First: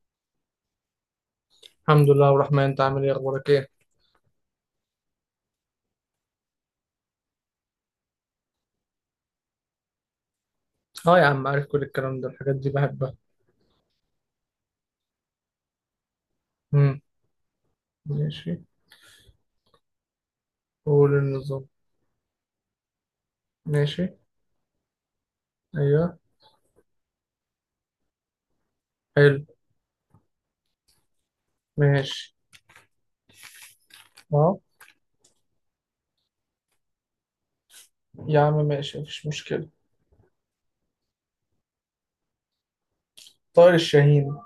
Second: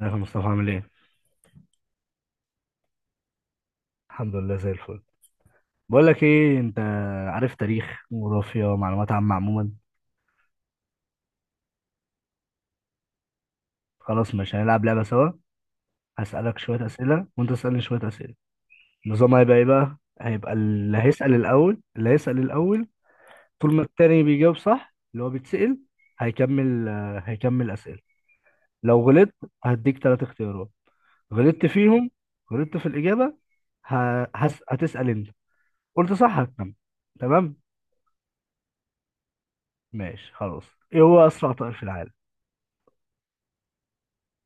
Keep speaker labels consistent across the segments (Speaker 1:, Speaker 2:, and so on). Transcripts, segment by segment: Speaker 1: ازيك يا مصطفى؟ عامل ايه؟
Speaker 2: الحمد لله والرحمن، انت عامل ايه؟ اخبارك ايه؟
Speaker 1: الحمد لله زي الفل. بقول لك ايه، انت عارف تاريخ، جغرافيا، معلومات عامة عموما؟
Speaker 2: اه يا عم عارف، كل الكلام ده الحاجات دي بحبها.
Speaker 1: خلاص مش هنلعب لعبة سوا. هسألك شوية
Speaker 2: امم
Speaker 1: أسئلة وانت تسألني شوية أسئلة.
Speaker 2: ماشي.
Speaker 1: النظام هيبقى ايه بقى؟ هيبقى اللي
Speaker 2: قول
Speaker 1: هيسأل
Speaker 2: النظام.
Speaker 1: الأول اللي هيسأل الأول، طول ما
Speaker 2: ماشي.
Speaker 1: التاني بيجاوب صح اللي هو بيتسأل
Speaker 2: ايوه.
Speaker 1: هيكمل، هيكمل أسئلة. لو غلطت
Speaker 2: حلو.
Speaker 1: هديك ثلاث اختيارات، غلطت فيهم،
Speaker 2: ماشي.
Speaker 1: غلطت في الإجابة،
Speaker 2: اه.
Speaker 1: هتسأل انت. قلت صح هتكمل. تمام؟
Speaker 2: يا عم ماشي مفيش مشكلة.
Speaker 1: ماشي خلاص. ايه هو أسرع طائر في العالم؟
Speaker 2: طائر الشاهين.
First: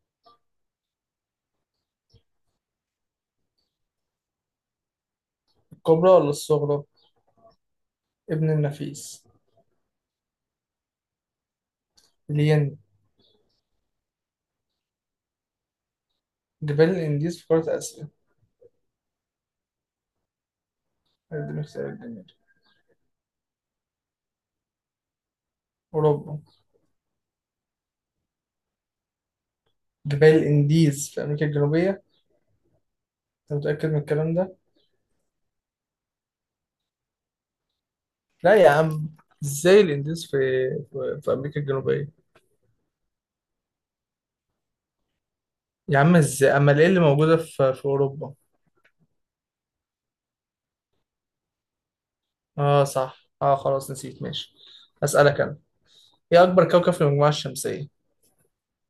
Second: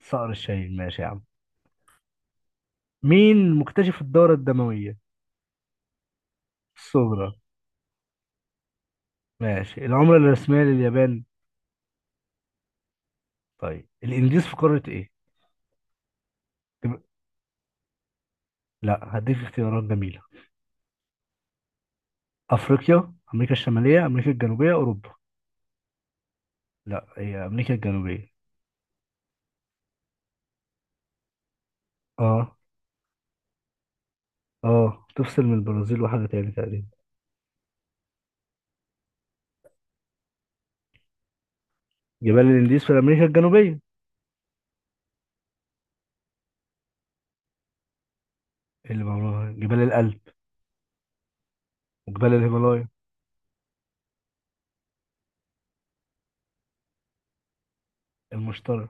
Speaker 1: صقر الشاهين، ماشي يا عم. مين مكتشف الدورة الدموية
Speaker 2: الكبرى ولا الصغرى؟
Speaker 1: الصغرى؟
Speaker 2: ابن النفيس.
Speaker 1: ماشي. العملة الرسمية لليابان؟
Speaker 2: الين.
Speaker 1: طيب الإنديز في قارة إيه؟
Speaker 2: جبال
Speaker 1: تب-
Speaker 2: الانديز في قارة اسيا.
Speaker 1: لا، هديك اختيارات جميلة:
Speaker 2: هذه اختيار الجميل.
Speaker 1: أفريقيا، أمريكا الشمالية، أمريكا الجنوبية، أوروبا.
Speaker 2: اوروبا.
Speaker 1: لا، هي أمريكا الجنوبية.
Speaker 2: جبال الانديز في امريكا الجنوبية.
Speaker 1: أه.
Speaker 2: انت متأكد من الكلام ده؟
Speaker 1: أه تفصل من البرازيل وحاجة تاني تقريبا.
Speaker 2: لا يا عم، ازاي الانديز في في امريكا الجنوبية؟
Speaker 1: جبال الإنديز في أمريكا الجنوبية.
Speaker 2: يا عم ازاي؟ امال ايه اللي موجودة في اوروبا؟
Speaker 1: اللي بقولها جبال الألب وجبال
Speaker 2: اه
Speaker 1: الهيمالايا.
Speaker 2: صح، اه خلاص نسيت. ماشي اسالك انا. ايه اكبر كوكب في المجموعه الشمسيه؟
Speaker 1: المشترك.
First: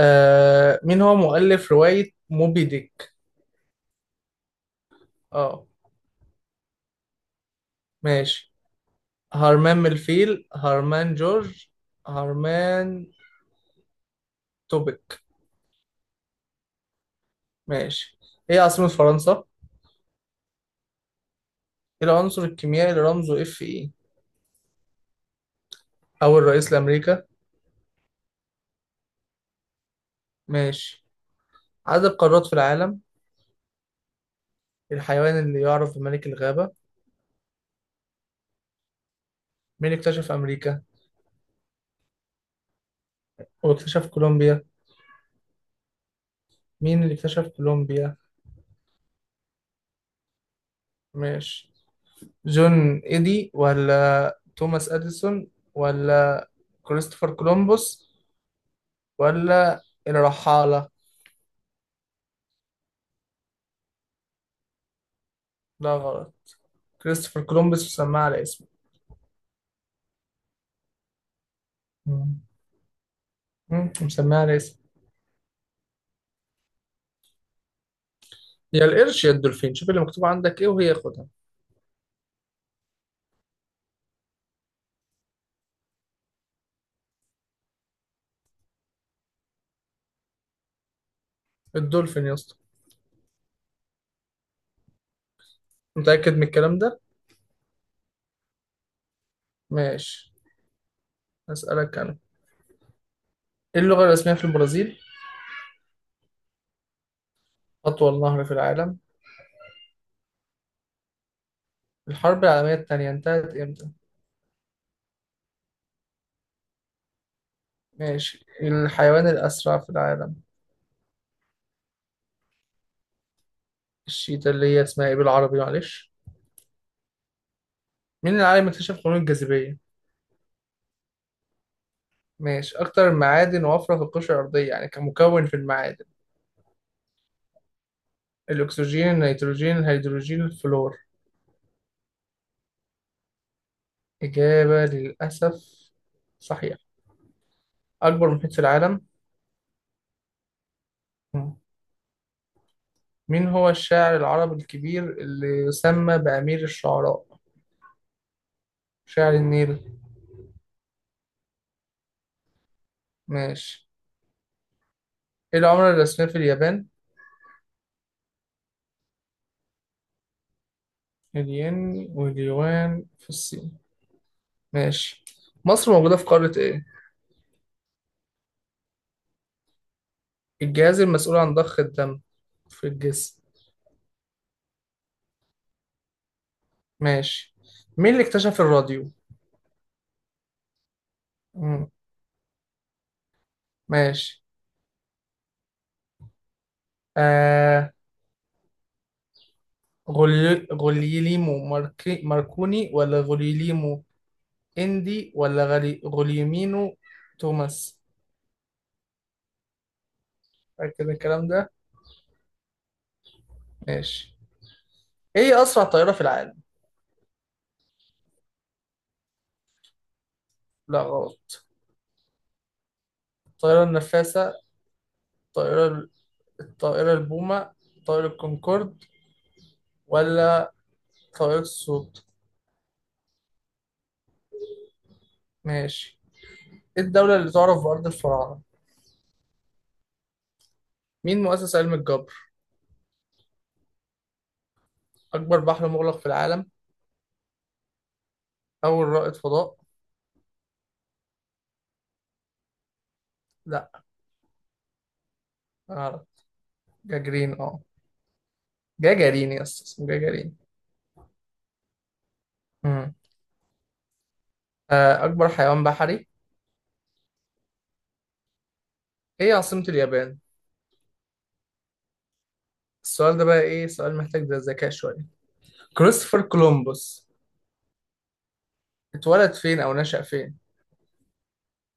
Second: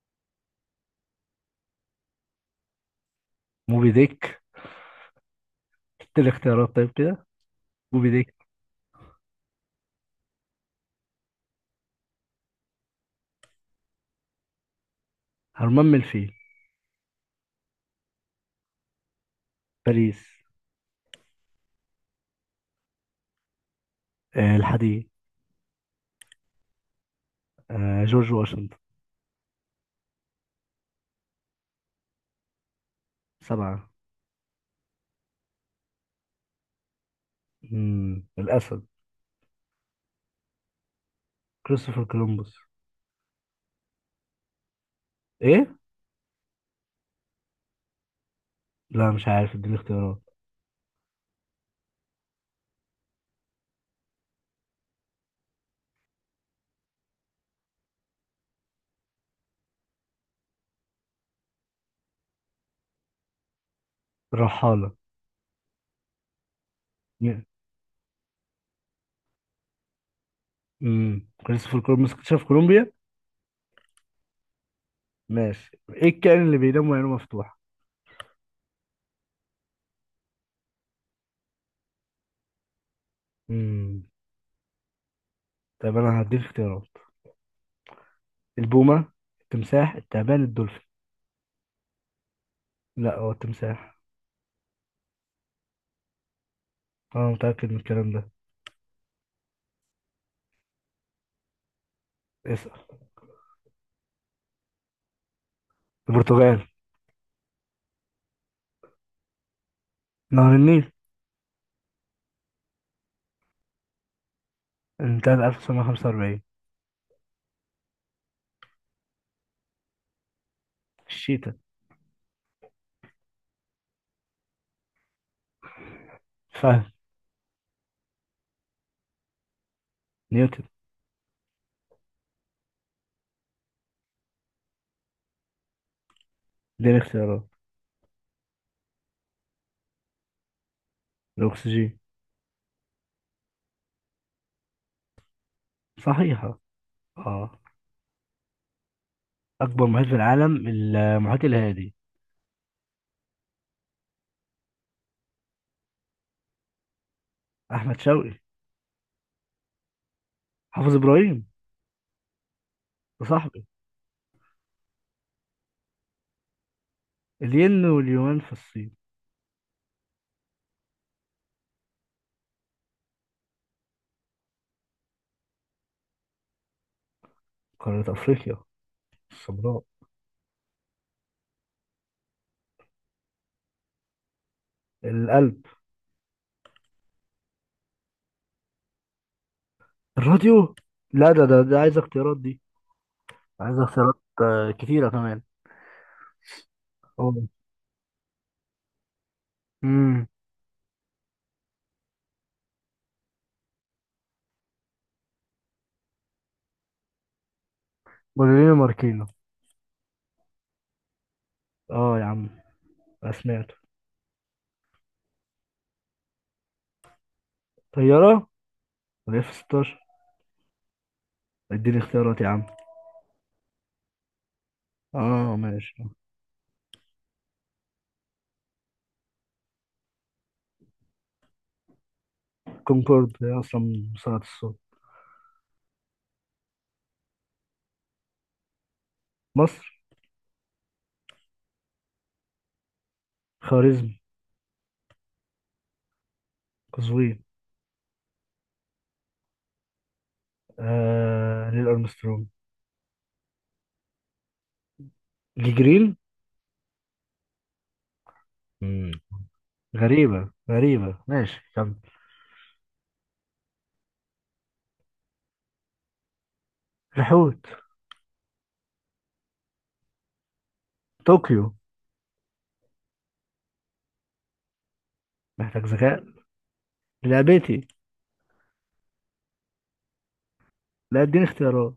Speaker 2: آه، مين هو مؤلف روايه موبي ديك؟
Speaker 1: موبي ديك.
Speaker 2: اه
Speaker 1: تلت الاختيارات طيب كده. موبي ديك.
Speaker 2: ماشي. هرمان ملفيل، هرمان جورج، هرمان توبك.
Speaker 1: هرمان من الفيل.
Speaker 2: ماشي. ايه عاصمه فرنسا؟
Speaker 1: باريس.
Speaker 2: ايه العنصر الكيميائي اللي رمزه اف اي؟
Speaker 1: آه، الحديد.
Speaker 2: اول رئيس لامريكا؟
Speaker 1: آه، جورج واشنطن.
Speaker 2: ماشي. عدد قارات في العالم؟
Speaker 1: سبعة.
Speaker 2: الحيوان اللي يعرف بملك الغابه؟
Speaker 1: مم. الأسد.
Speaker 2: مين اكتشف امريكا؟
Speaker 1: كريستوفر كولومبوس.
Speaker 2: واكتشف كولومبيا؟
Speaker 1: إيه؟
Speaker 2: مين اللي اكتشف كولومبيا؟
Speaker 1: لا مش عارف، اديني اختيارات.
Speaker 2: ماشي، جون إيدي ولا توماس أديسون ولا كريستوفر كولومبوس ولا الرحالة؟
Speaker 1: الرحالة.
Speaker 2: لا غلط، كريستوفر
Speaker 1: مين؟
Speaker 2: كولومبوس مسماه على اسمه.
Speaker 1: مم. كريستوفر كولومبوس
Speaker 2: مم.
Speaker 1: اكتشف كولومبيا.
Speaker 2: مم، مسماه على اسمه.
Speaker 1: ماشي. إيه الكائن اللي بينام وعينه مفتوحة؟
Speaker 2: يا القرش يا الدولفين، شوف اللي مكتوب عندك ايه وهي خدها.
Speaker 1: مم. طيب أنا هديك اختيارات: البومة، التمساح، التعبان، الدولفين.
Speaker 2: الدولفين يا اسطى.
Speaker 1: لا، هو التمساح.
Speaker 2: متأكد من الكلام ده؟
Speaker 1: أنا متأكد من الكلام ده.
Speaker 2: ماشي أسألك أنا.
Speaker 1: اسأل.
Speaker 2: ايه اللغة الرسمية في البرازيل؟
Speaker 1: البرتغال.
Speaker 2: أطول نهر في العالم؟
Speaker 1: نهر النيل.
Speaker 2: الحرب العالمية التانية انتهت امتى؟
Speaker 1: انتهى 1945.
Speaker 2: ماشي. الحيوان الأسرع في العالم؟
Speaker 1: الشيتا.
Speaker 2: الشيتا اللي هي اسمها ايه بالعربي معلش؟
Speaker 1: فهد.
Speaker 2: مين العالم اللي اكتشف قانون الجاذبية؟
Speaker 1: نيوتن.
Speaker 2: ماشي. أكتر المعادن وفرة في القشرة الأرضية، يعني كمكون في المعادن؟
Speaker 1: اديني اختيارات.
Speaker 2: الأكسجين، النيتروجين، الهيدروجين، الفلور.
Speaker 1: الأكسجين.
Speaker 2: إجابة للأسف
Speaker 1: صحيحة.
Speaker 2: صحيح.
Speaker 1: اه.
Speaker 2: أكبر محيط في العالم؟
Speaker 1: اكبر محيط في العالم المحيط
Speaker 2: مم.
Speaker 1: الهادي.
Speaker 2: مين هو الشاعر العربي الكبير اللي يسمى بأمير الشعراء؟
Speaker 1: احمد شوقي.
Speaker 2: شاعر النيل.
Speaker 1: حافظ ابراهيم وصاحبي.
Speaker 2: ماشي. إيه العملة الرسمية في اليابان؟
Speaker 1: الين، واليونان في الصين.
Speaker 2: الين واليوان في الصين. ماشي. مصر موجودة في قارة إيه؟
Speaker 1: قارة افريقيا السمراء.
Speaker 2: الجهاز المسؤول عن ضخ الدم في الجسم؟
Speaker 1: القلب.
Speaker 2: ماشي. مين اللي اكتشف الراديو؟
Speaker 1: الراديو. لا، ده
Speaker 2: مم.
Speaker 1: عايز اختيارات دي. عايز اختيارات
Speaker 2: ماشي.
Speaker 1: آه، كتيرة كمان. اه.
Speaker 2: آه
Speaker 1: امم.
Speaker 2: غوليليمو ماركي ماركوني، ولا غوليليمو اندي، ولا غلي غوليمينو، توماس؟
Speaker 1: بولينو ماركينو.
Speaker 2: فاكر الكلام ده؟
Speaker 1: اه يا عم، أنا سمعته.
Speaker 2: ماشي. ايه أسرع طائرة في العالم؟
Speaker 1: طيارة، ولا اف 16.
Speaker 2: لا غلط.
Speaker 1: اديني اختيارات يا عم.
Speaker 2: الطائرة النفاثة،
Speaker 1: اه ماشي.
Speaker 2: الطائرة، الطائرة البومة، طائرة الكونكورد، ولا طائرة الصوت؟
Speaker 1: كونكورد هي اصلا من صناعة الصوت.
Speaker 2: ماشي. ايه الدولة اللي تعرف بأرض الفراعنة؟
Speaker 1: مصر.
Speaker 2: مين مؤسس علم الجبر؟
Speaker 1: خوارزمي.
Speaker 2: أكبر بحر مغلق في العالم؟
Speaker 1: قزوين.
Speaker 2: أول رائد فضاء؟
Speaker 1: آه، نيل ارمسترونج.
Speaker 2: لا
Speaker 1: دي جرين.
Speaker 2: أعرف. جاجرين، أه
Speaker 1: امم.
Speaker 2: جاجرين يا اسطى اسمه
Speaker 1: غريبة
Speaker 2: جاجرين.
Speaker 1: غريبة، ماشي كمل.
Speaker 2: مم. آه، أكبر حيوان بحري.
Speaker 1: الحوت.
Speaker 2: إيه عاصمة اليابان؟
Speaker 1: طوكيو.
Speaker 2: السؤال ده بقى إيه، سؤال محتاج ده ذكاء شوية.
Speaker 1: محتاج ذكاء.
Speaker 2: كريستوفر كولومبوس
Speaker 1: لعبتي.
Speaker 2: اتولد فين أو نشأ فين؟
Speaker 1: لا، اديني اختيارات.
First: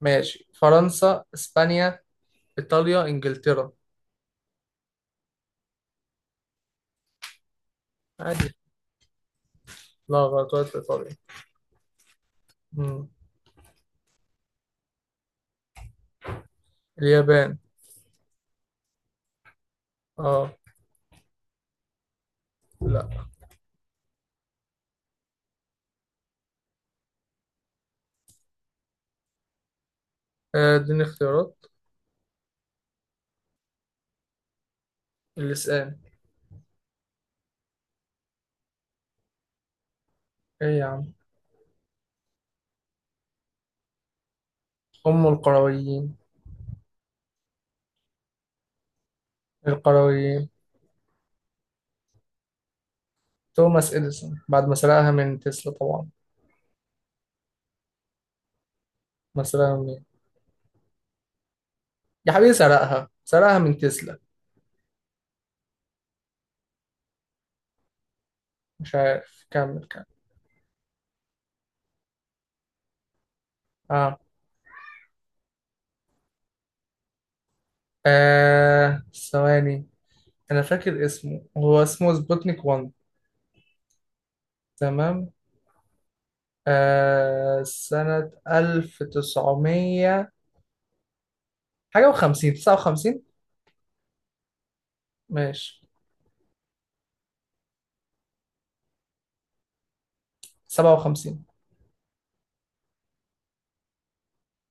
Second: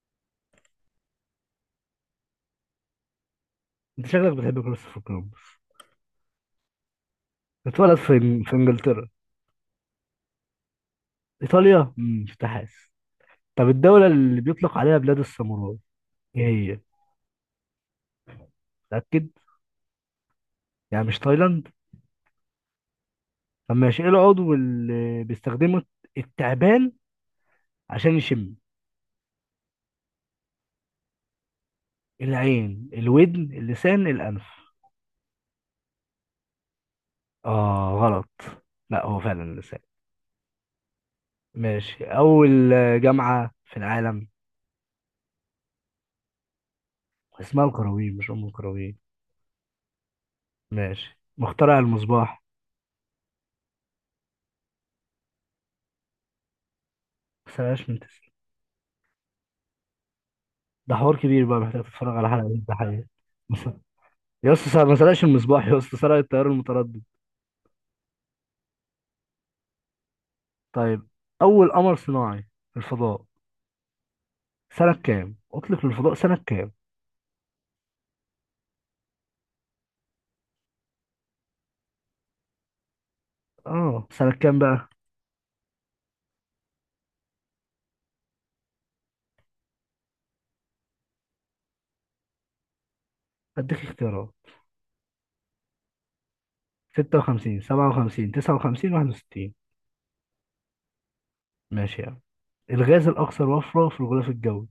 Speaker 2: ماشي، فرنسا، إسبانيا، إيطاليا، إنجلترا.
Speaker 1: انت شكلك بتحب كريستوفر كولومبس. اتولد في في
Speaker 2: عادي.
Speaker 1: انجلترا.
Speaker 2: لا غلط، اتولد في إيطاليا.
Speaker 1: ايطاليا، امم، مش حاسس.
Speaker 2: مم.
Speaker 1: طب الدولة اللي بيطلق عليها بلاد الساموراي ايه هي؟
Speaker 2: اليابان.
Speaker 1: متأكد؟
Speaker 2: أه.
Speaker 1: يعني مش تايلاند؟
Speaker 2: لا.
Speaker 1: طب ماشي، ايه العضو اللي بيستخدمه التعبان عشان يشم؟
Speaker 2: آه، اديني اختيارات.
Speaker 1: العين، الودن، اللسان، الأنف.
Speaker 2: اللسان.
Speaker 1: اه غلط. لا، هو فعلا اللسان.
Speaker 2: إيه يا عم؟
Speaker 1: ماشي. أول جامعة في العالم.
Speaker 2: أم القرويين.
Speaker 1: اسمها القرويين مش أم القرويين.
Speaker 2: القرويين.
Speaker 1: ماشي. مخترع المصباح.
Speaker 2: توماس إديسون، بعد ما سرقها من تسلا طبعا.
Speaker 1: ما سرقهاش من تسلا.
Speaker 2: مثلا.
Speaker 1: ده حوار كبير بقى، محتاج تتفرج على
Speaker 2: يا
Speaker 1: حلقة
Speaker 2: حبيبي،
Speaker 1: الضحية.
Speaker 2: سرقها سرقها
Speaker 1: مس-
Speaker 2: من تسلا.
Speaker 1: يا اسطى، ما سرقش المصباح يا اسطى، سرق التيار المتردد.
Speaker 2: مش عارف، كمل كمل.
Speaker 1: طيب. أول قمر صناعي في الفضاء
Speaker 2: اه.
Speaker 1: سنة كام؟ أطلق للفضاء سنة كام؟
Speaker 2: آه ثواني، انا فاكر اسمه، هو اسمه سبوتنيك 1.
Speaker 1: آه سنة كام بقى؟
Speaker 2: تمام. آه سنة 1900 حاجة وخمسين، تسعة وخمسين.
Speaker 1: أديك اختيارات:
Speaker 2: ماشي.
Speaker 1: 56، 57، 59، 61.
Speaker 2: سبعة وخمسين.
Speaker 1: ماشي يعني. الغاز الأكثر وفرة في الغلاف الجوي.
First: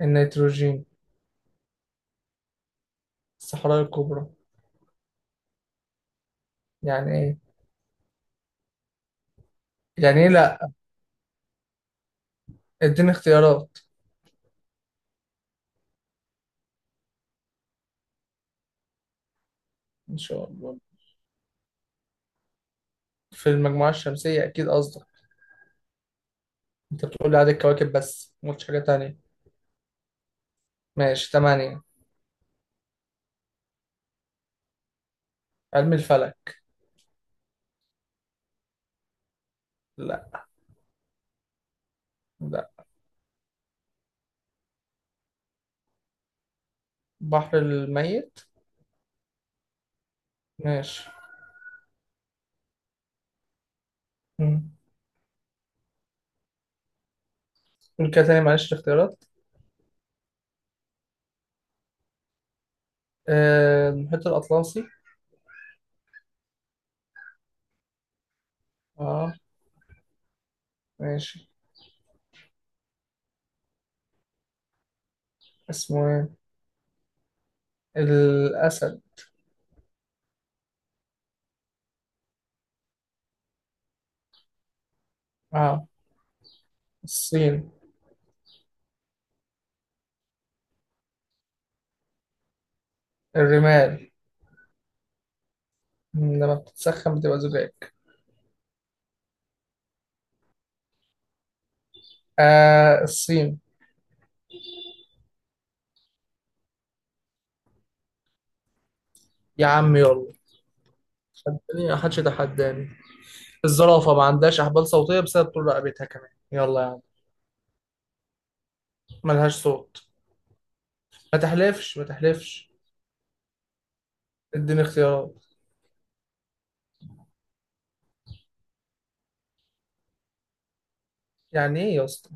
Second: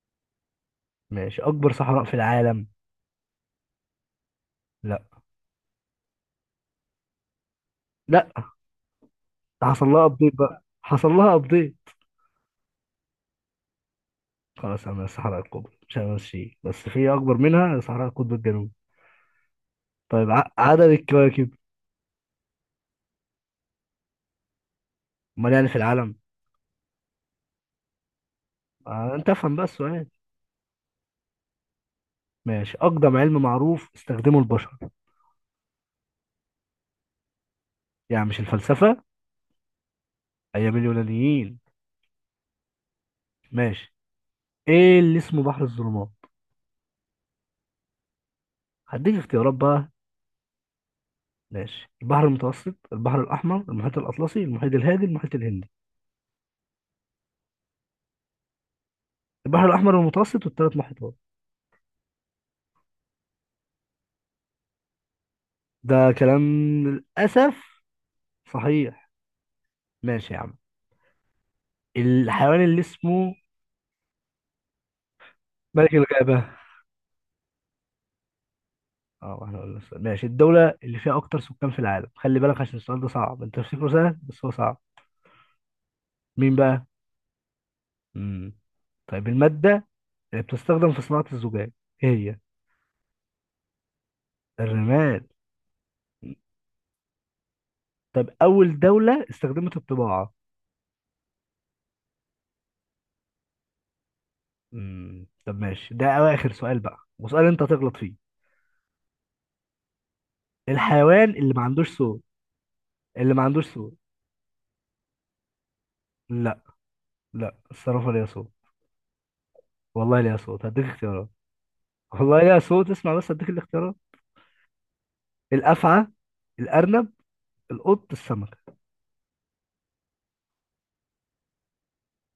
Speaker 2: النيتروجين.
Speaker 1: ماشي. أكبر صحراء في العالم.
Speaker 2: الصحراء الكبرى.
Speaker 1: لا.
Speaker 2: يعني ايه؟
Speaker 1: لا، حصل لها
Speaker 2: يعني ايه
Speaker 1: ابديت بقى،
Speaker 2: لا؟
Speaker 1: حصل لها ابديت.
Speaker 2: اديني اختيارات.
Speaker 1: خلاص انا الصحراء القطب، مش هنمشي، بس في اكبر منها صحراء القطب الجنوبي.
Speaker 2: ان
Speaker 1: طيب
Speaker 2: شاء الله.
Speaker 1: عدد الكواكب.
Speaker 2: في المجموعة الشمسية اكيد قصدك؟
Speaker 1: امال يعني في العالم؟
Speaker 2: انت بتقول لي عدد الكواكب بس ما قلتش حاجة
Speaker 1: آه انت
Speaker 2: تانية.
Speaker 1: افهم بقى السؤال.
Speaker 2: ماشي، تمانية.
Speaker 1: ماشي. اقدم علم معروف استخدمه البشر.
Speaker 2: علم الفلك.
Speaker 1: يعني مش الفلسفه،
Speaker 2: لا.
Speaker 1: ايام اليونانيين. ماشي. ايه اللي اسمه بحر الظلمات؟
Speaker 2: بحر الميت.
Speaker 1: هديك اختيارات بقى.
Speaker 2: ماشي.
Speaker 1: ماشي: البحر المتوسط، البحر الاحمر، المحيط الاطلسي، المحيط
Speaker 2: مم.
Speaker 1: الهادي، المحيط الهندي.
Speaker 2: قول كده تاني معلش الاختيارات.
Speaker 1: البحر الاحمر، المتوسط، والثلاث محيطات.
Speaker 2: آه، المحيط الأطلسي.
Speaker 1: ده كلام. للاسف صحيح.
Speaker 2: اه.
Speaker 1: ماشي يا عم.
Speaker 2: ماشي.
Speaker 1: الحيوان اللي اسمه ملك
Speaker 2: اسمه
Speaker 1: الغابة.
Speaker 2: ايه؟ الأسد.
Speaker 1: اه، واحنا قلنا السؤال. ماشي. الدولة اللي فيها أكتر سكان في العالم، خلي بالك عشان السؤال ده صعب، أنت تفتكره سهل بس هو صعب.
Speaker 2: اه.
Speaker 1: مين بقى؟
Speaker 2: الصين.
Speaker 1: مم. طيب المادة اللي بتستخدم في صناعة الزجاج، إيه هي؟
Speaker 2: الرمال.
Speaker 1: الرمال.
Speaker 2: مم، لما بتتسخن بتبقى زجاج.
Speaker 1: طب أول دولة استخدمت الطباعة.
Speaker 2: آه الصين.
Speaker 1: مم. طب ماشي، ده آخر سؤال بقى، وسؤال أنت هتغلط فيه.
Speaker 2: يا عم يلا.
Speaker 1: الحيوان اللي ما
Speaker 2: خدني،
Speaker 1: عندوش
Speaker 2: ما حدش
Speaker 1: صوت.
Speaker 2: يتحداني.
Speaker 1: اللي ما عندوش صوت.
Speaker 2: الزرافة ما عندهاش أحبال صوتية بسبب طول رقبتها كمان،
Speaker 1: لا.
Speaker 2: يلا يا عم.
Speaker 1: لا، الصرافة ليها صوت.
Speaker 2: ملهاش صوت.
Speaker 1: والله ليها صوت، هديك اختيارات.
Speaker 2: ما تحلفش ما
Speaker 1: والله ليها
Speaker 2: تحلفش.
Speaker 1: صوت، اسمع بس هديك الاختيارات:
Speaker 2: اديني اختيارات.
Speaker 1: الافعى، الارنب، القط، السمكه.
Speaker 2: يعني ايه يا اسطى؟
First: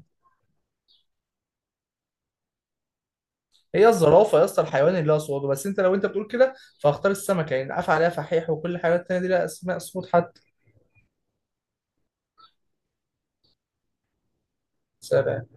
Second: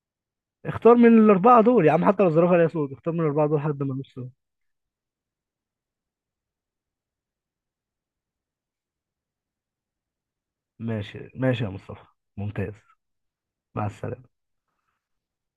Speaker 1: اختار من الاربعه دول يا عم، حتى لو الزرافه ليها صوت اختار من الاربعه دول حد
Speaker 2: هي
Speaker 1: ما لوش صوت.
Speaker 2: الزرافه يا اسطى الحيوان اللي له صوابع، بس انت لو انت بتقول كده فاختار السمكه، يعني عفى عليها فحيح وكل الحيوانات التانيه دي لها اسماء صوت حتى.
Speaker 1: ماشي ماشي يا مصطفى. ممتاز. مع السلامه.
Speaker 2: سابع.